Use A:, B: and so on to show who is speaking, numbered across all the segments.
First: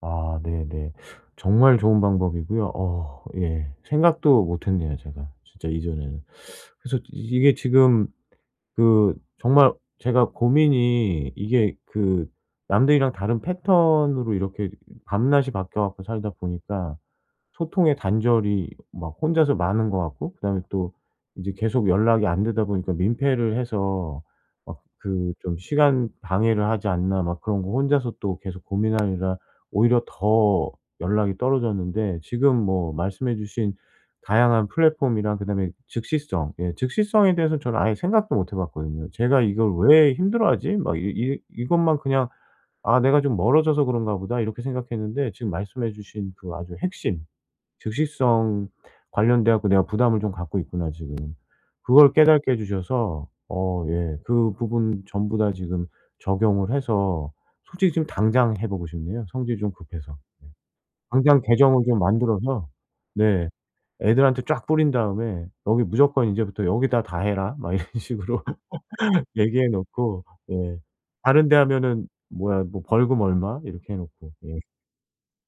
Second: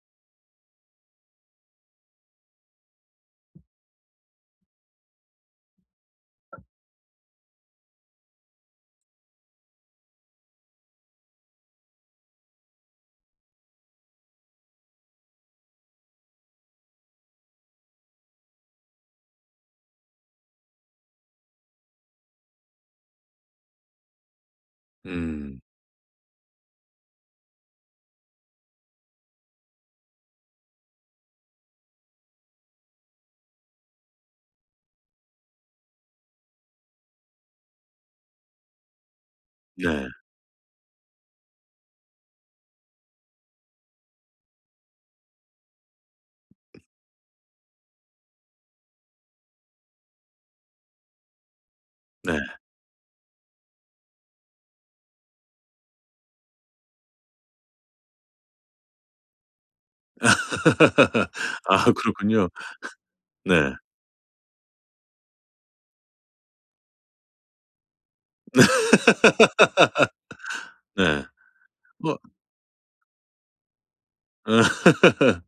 A: 아 네네. 정말 좋은 방법이고요. 어 예. 생각도 못했네요 제가 진짜 이전에는. 그래서 이게 지금 그 정말 제가 고민이 이게 그 남들이랑 다른 패턴으로 이렇게 이 밤낮이 바뀌어 갖고 살다 보니까 소통의 단절이 막 혼자서 많은 것 같고 그다음에 또 이제 계속 연락이 안 되다 보니까 민폐를 해서 막 그 좀
B: 음.
A: '시간 방해를 하지 않나?' 막 그런 거 혼자서 또 계속 고민하느라 오히려 더 연락이 떨어졌는데 지금 뭐 말씀해 주신 다양한 플랫폼이랑 그다음에 즉시성 예 즉시성에 대해서는 저는 아예 생각도 못 해 봤거든요. '쟤가 이걸
B: 네.
A: 왜 힘들어하지? 막 이 이 이것만 그냥 '아 내가 좀 멀어져서 그런가 보다.' 이렇게 생각했는데 지금 말씀해 주신 그 아주 핵심 '즉시성 관련돼 갖고 내가 부담을 좀 갖고 있구나 지금.' 그거를
B: 네.
A: 깨닫게 해 주셔서 어 예 그 부분 전부 다 지금 적용을 해서 솔직히 지금 당장 해 보고 싶네요 성질이 좀 급해서. 네. 당장 계정을
B: 아.
A: 좀
B: 그렇군요.
A: 만들어서 네
B: 네.
A: 애들한테 쫙 뿌린 다음에 "여기 무조건 이제부터 여기다 다 해라." 막 이런 식으로 얘기해 놓고 네
B: 네.
A: 다른 데 하면은
B: 뭐.
A: 뭐야 뭐 "벌금 얼마." 이렇게 해 놓고. 예.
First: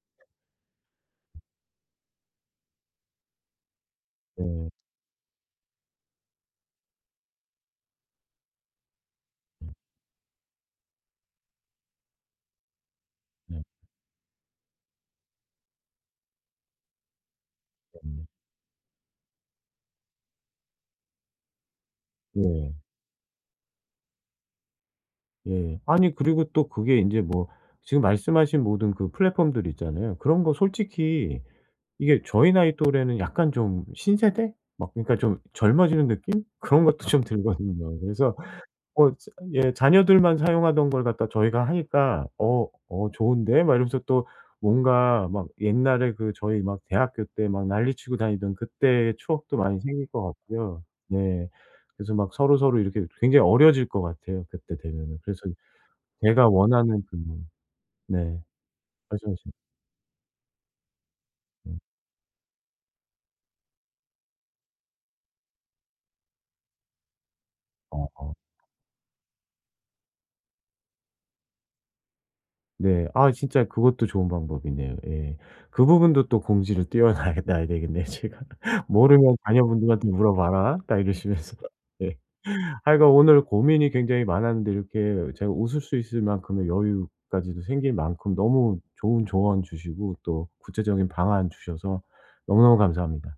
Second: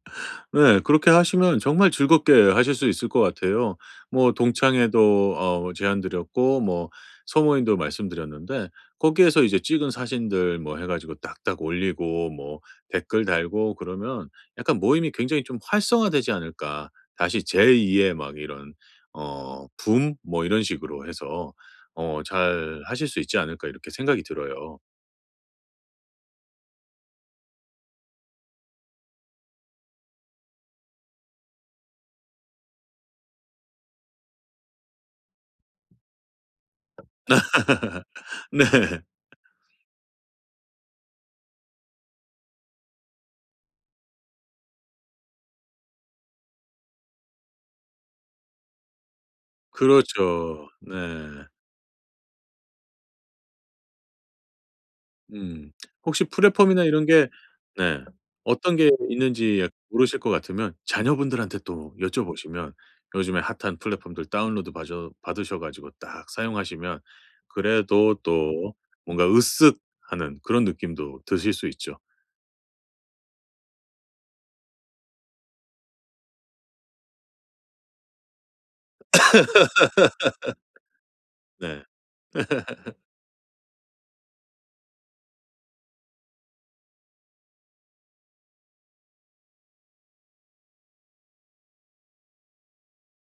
B: 네. 그렇게 하시면 정말 즐겁게 하실 수 있을 것 같아요. 뭐
A: 네.
B: 동창회도 어 뭐 제안드렸고 뭐 소모임도 말씀드렸는데 '거기에서 이제
A: 예.
B: 찍은 사진들 뭐 해 가지고 딱딱 올리고 뭐 댓글
A: 네.
B: 달고 그러면 약간 모임이 굉장히 좀 활성화되지 않을까? 다시 제 2 의
A: 그럼요.
B: 막 이런 어 붐 뭐 이런 식으로 해서 어
A: 네.
B: 잘하실 수 있지 않을까?' 이렇게 생각이 들어요.
A: 예. 아니 그리고 또 그게 인제 뭐 지금 말씀하신 모든 그 플랫폼들 있잖아요. 그런 거 솔직히 이게 저희 나이 또래는 약간 좀 신세대? 막 그러니까 좀 젊어지는 느낌? 그런 것도 좀 들거든요. 그래서
B: 네.
A: 뭐 저 예 자녀들만 사용하던 걸 갖다 저희가 하니까 "어. 어 좋은데?" 막 이러면서 또 뭔가 막 옛날에 그 저희 막 대학교 때 막 난리치고 다니던 그때의 추억도 많이 생길 것
B: 그렇죠.
A: 같고요.
B: 네.
A: 네. 그래서 막 서로서로 이렇게 또 굉장히 어려질 것 같아요 그때 되면은. 그래서
B: 음. 혹시
A: 제가
B: 플랫폼이나
A: 원하는
B: 이런
A: 그
B: 게 네
A: 네.
B: 어떤 게
A: 말씀하신
B: 있는지 약간 모르실 것 같으면 자녀분들한테
A: 음.
B: 또 여쭤보시면 요즘에 핫한 플랫폼들 다운로드 바셔 받으셔 가지고 딱 사용하시면 그래도
A: 어어.
B: 또 뭔가 으쓱하는 그런 느낌도 드실 수 있죠.
A: 네. 아이 진짜 그것도 좋은 방법이네요. 예. 그 부분도 또 공지를 띄어 놔야 놔야 되겠네요 제가 "모르면 자녀분들한테 물어봐라." 딱 이러시면서.
B: 네.
A: 예. 하여간 오늘 고민이 굉장히 많았는데 이렇게 제가 웃을 수 있을 만큼의 여유까지도 생길 만큼 너무 좋은 조언 주시고 또 구체적인 방안 주셔서 너무너무 감사합니다.